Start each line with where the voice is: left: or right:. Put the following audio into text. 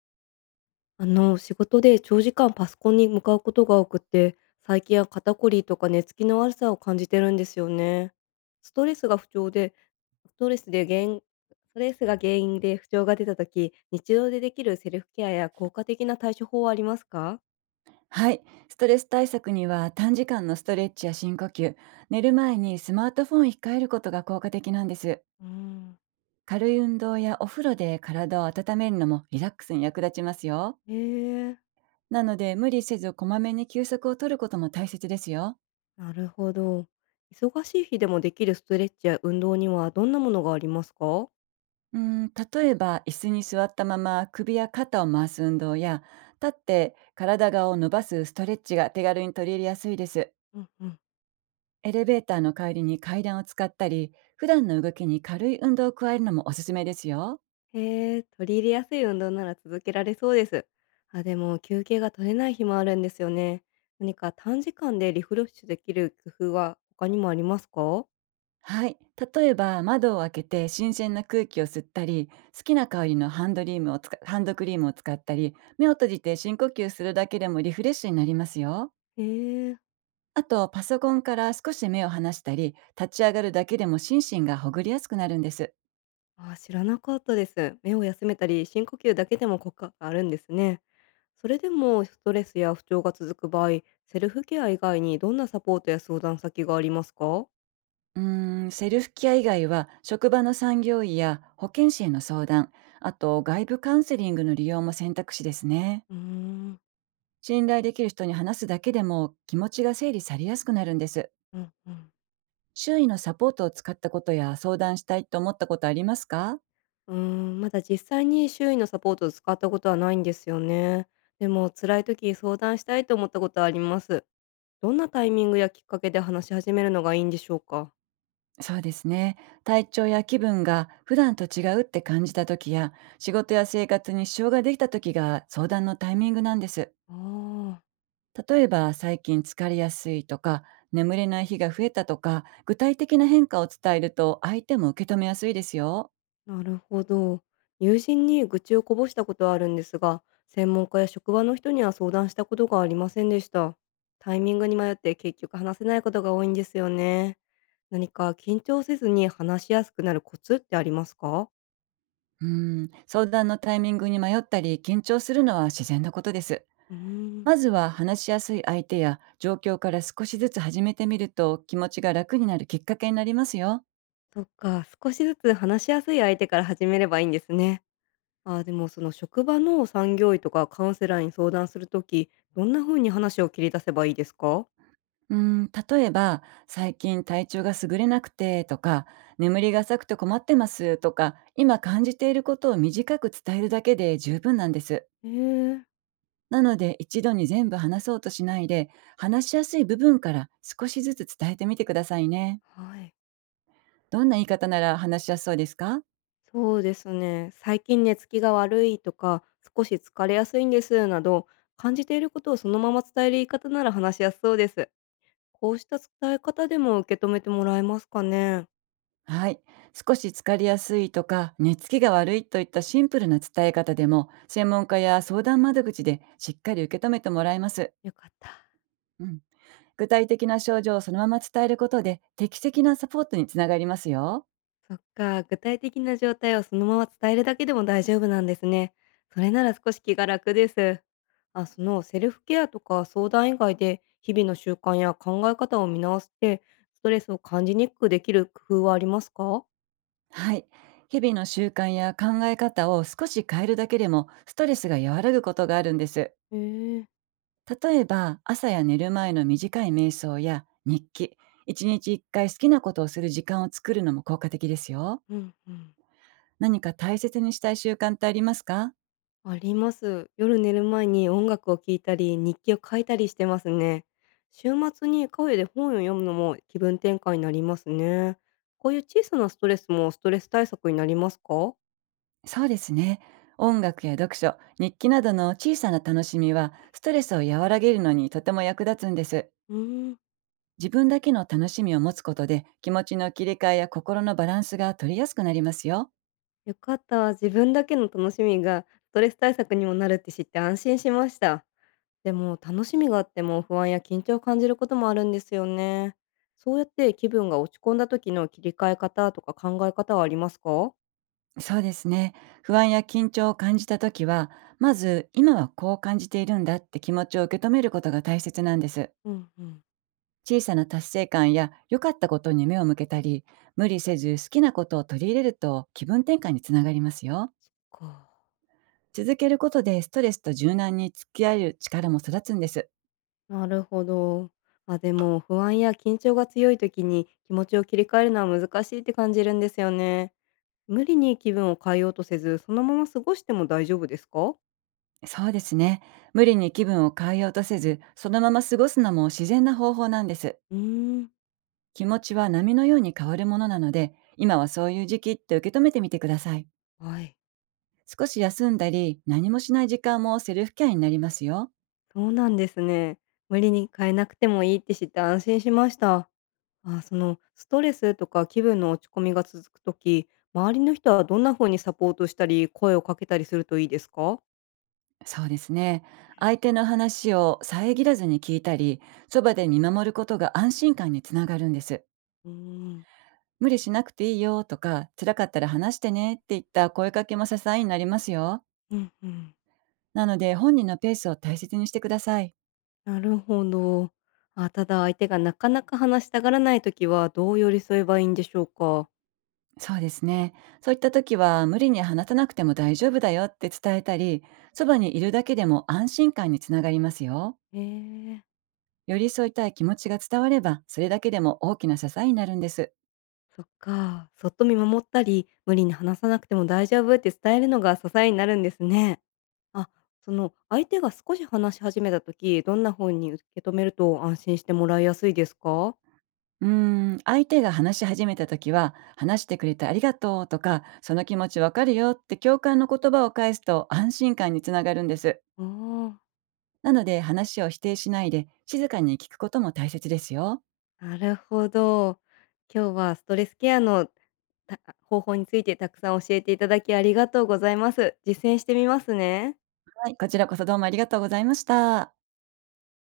left: 仕事で長時間パソコンに向かうことが多くて、最近は肩こりとか寝つきの悪さを感じてるんですよね。ストレスが不調で、ストレスで原因、ストレスが原因で不調が出たとき、日常でできるセルフケアや効果的な対処法はありますか？
right: はい。ストレス対策には短時間のストレッチや深呼吸、寝る前にスマートフォンを控えることが効果的なんです。
left: うん、
right: 軽い運動やお風呂で体を温めるのもリラックスに役立ちますよ。
left: へえ、
right: なので、無理せずこまめに休息を取ることも大切ですよ。
left: なるほど。忙しい日でもできるストレッチや運動にはどんなものがありますか？
right: うん、例えば椅子に座ったまま首や肩を回す運動や、立って体側を伸ばすストレッチが手軽に取り入れやすいです。
left: うんうん、
right: エレベーターの代わりに階段を使ったり、普段の動きに軽い運動を加えるのもおすすめですよ。
left: へえ、取り入れやすい運動なら続けられそうです。あ、でも休憩が取れない日もあるんですよね。何か短時間でリフレッシュできる工夫は他にもありますか？
right: はい。例えば、窓を開けて新鮮な空気を吸ったり、好きな香りのハンドクリームを使ったり、目を閉じて深呼吸するだけでもリフレッシュになりますよ。
left: へえ、
right: あと、パソコンから少し目を離したり、立ち上がるだけでも心身がほぐりやすくなるんです。
left: あ、知らなかったです。目を休めたり、深呼吸だけでも効果があるんですね。それでもストレスや不調が続く場合、セルフケア以外にどんなサポートや相談先がありますか？
right: うーん、セルフケア以外は、職場の産業医や保健師への相談、あと外部カウンセリングの利用も選択肢ですね。
left: うーん、
right: 信頼できる人に話すだけでも気持ちが整理されやすくなるんです。
left: うんうん。
right: 周囲のサポートを使ったことや、相談したいと思ったことありますか？
left: うーん、まだ実際に周囲のサポートを使ったことはないんですよね。でも辛い時に相談したいと思ったことはあります。どんなタイミングやきっかけで話し始めるのがいいんでしょうか？
right: そうですね。体調や気分が普段と違うって感じた時や、仕事や生活に支障ができた時が相談のタイミングなんです。
left: ああ、
right: 例えば、最近疲れやすいとか、眠れない日が増えたとか、具体的な変化を伝えると相手も受け止めやすいですよ。
left: なるほど。友人に愚痴をこぼしたことはあるんですが、専門家や職場の人には相談したことがありませんでした。タイミングに迷って結局話せないことが多いんですよね。何か緊張せずに話しやすくなるコツってありますか？
right: うん、相談のタイミングに迷ったり緊張するのは自然なことです。
left: うーん。
right: まずは話しやすい相手や状況から少しずつ始めてみると、気持ちが楽になるきっかけになりますよ。
left: そっか、少しずつ話しやすい相手から始めればいいんですね。あーでもその職場の産業医とかカウンセラーに相談するとき、どんな風に話を切り出せばいいですか？
right: うーん、例えば、最近体調が優れなくてとか、眠りが浅くて困ってますとか、今感じていることを短く伝えるだけで十分なんです。
left: えー、
right: なので、一度に全部話そうとしないで、話しやすい部分から少しずつ伝えてみてくださいね。
left: はい。
right: どんな言い方なら話しやすそうですか？
left: そうですね。最近寝つきが悪いとか、少し疲れやすいんですなど、感じていることをそのまま伝える言い方なら話しやすそうです。こうした伝え方でも受け止めてもらえますかね。
right: はい。少し疲れやすいとか、寝つきが悪いといったシンプルな伝え方でも、専門家や相談窓口でしっかり受け止めてもらえます。
left: よかった。
right: うん。具体的な症状をそのまま伝えることで、適切なサポートにつながりますよ。
left: そっか、具体的な状態をそのまま伝えるだけでも大丈夫なんですね。それなら少し気が楽です。あ、そのセルフケアとか相談以外で日々の習慣や考え方を見直してストレスを感じにくくできる工夫はありますか？
right: はい。日々の習慣や考え方を少し変えるだけでも、ストレスが和らぐことがあるんです。
left: へえ、
right: 例えば、朝や寝る前の短い瞑想や日記、一日一回好きなことをする時間を作るのも効果的ですよ。
left: うんうん。
right: 何か大切にしたい習慣ってありますか？
left: あります。夜寝る前に音楽を聴いたり、日記を書いたりしてますね。週末にカフェで本を読むのも気分転換になりますね。こういう小さなストレスもストレス対策になりますか？
right: そうですね。音楽や読書、日記などの小さな楽しみは、ストレスを和らげるのにとても役立つんです。
left: うーん、
right: 自分だけの楽しみを持つことで、気持ちの切り替えや心のバランスが取りやすくなりますよ。
left: よかった。自分だけの楽しみがストレス対策にもなるって知って安心しました。でも楽しみがあっても不安や緊張を感じることもあるんですよね。そうやって気分が落ち込んだ時の切り替え方とか考え方はありますか？
right: そうですね。不安や緊張を感じたときは、まず、今はこう感じているんだって気持ちを受け止めることが大切なんです。
left: うんうん。
right: 小さな達成感や良かったことに目を向けたり、無理せず好きなことを取り入れると気分転換につながりますよ。
left: か。
right: 続けることでストレスと柔軟に付き合える力も育つんです。
left: なるほど。まあ、でも不安や緊張が強い時に気持ちを切り替えるのは難しいって感じるんですよね。無理に気分を変えようとせず、そのまま過ごしても大丈夫ですか？
right: そうですね。無理に気分を変えようとせず、そのまま過ごすのも自然な方法なんです。
left: うーん。
right: 気持ちは波のように変わるものなので、今はそういう時期って受け止めてみてください。
left: はい。
right: 少し休んだり、何もしない時間もセルフケアになりますよ。
left: そうなんですね。無理に変えなくてもいいって知って安心しました。あ、そのストレスとか気分の落ち込みが続くとき、周りの人はどんな風にサポートしたり、声をかけたりするといいですか？
right: そうですね。相手の話を遮らずに聞いたり、そばで見守ることが安心感につながるんです。
left: うーん、
right: 無理しなくていいよとか、辛かったら話してねっていった声かけも支えになりますよ。
left: うんうん。
right: なので、本人のペースを大切にしてください。
left: なるほど。あ、ただ相手がなかなか話したがらないときはどう寄り添えばいいんでしょうか？
right: そうですね。そういった時は、無理に話さなくても大丈夫だよって伝えたり、そばにいるだけでも安心感につながりますよ。
left: へえ、
right: 寄り添いたい気持ちが伝われば、それだけでも大きな支えになるんです。
left: そっか。そっと見守ったり、無理に話さなくても大丈夫って伝えるのが支えになるんですね。あ、その相手が少し話し始めた時、どんな風に受け止めると安心してもらいやすいですか？
right: うーん、相手が話し始めた時は、話してくれてありがとうとか、その気持ちわかるよって共感の言葉を返すと安心感につながるんです。
left: おお、
right: なので、話を否定しないで、静かに聞くことも大切ですよ。
left: なるほど。今日はストレスケアの方法についてたくさん教えていただきありがとうございます。実践してみますね。
right: はい、こちらこそどうもありがとうございました。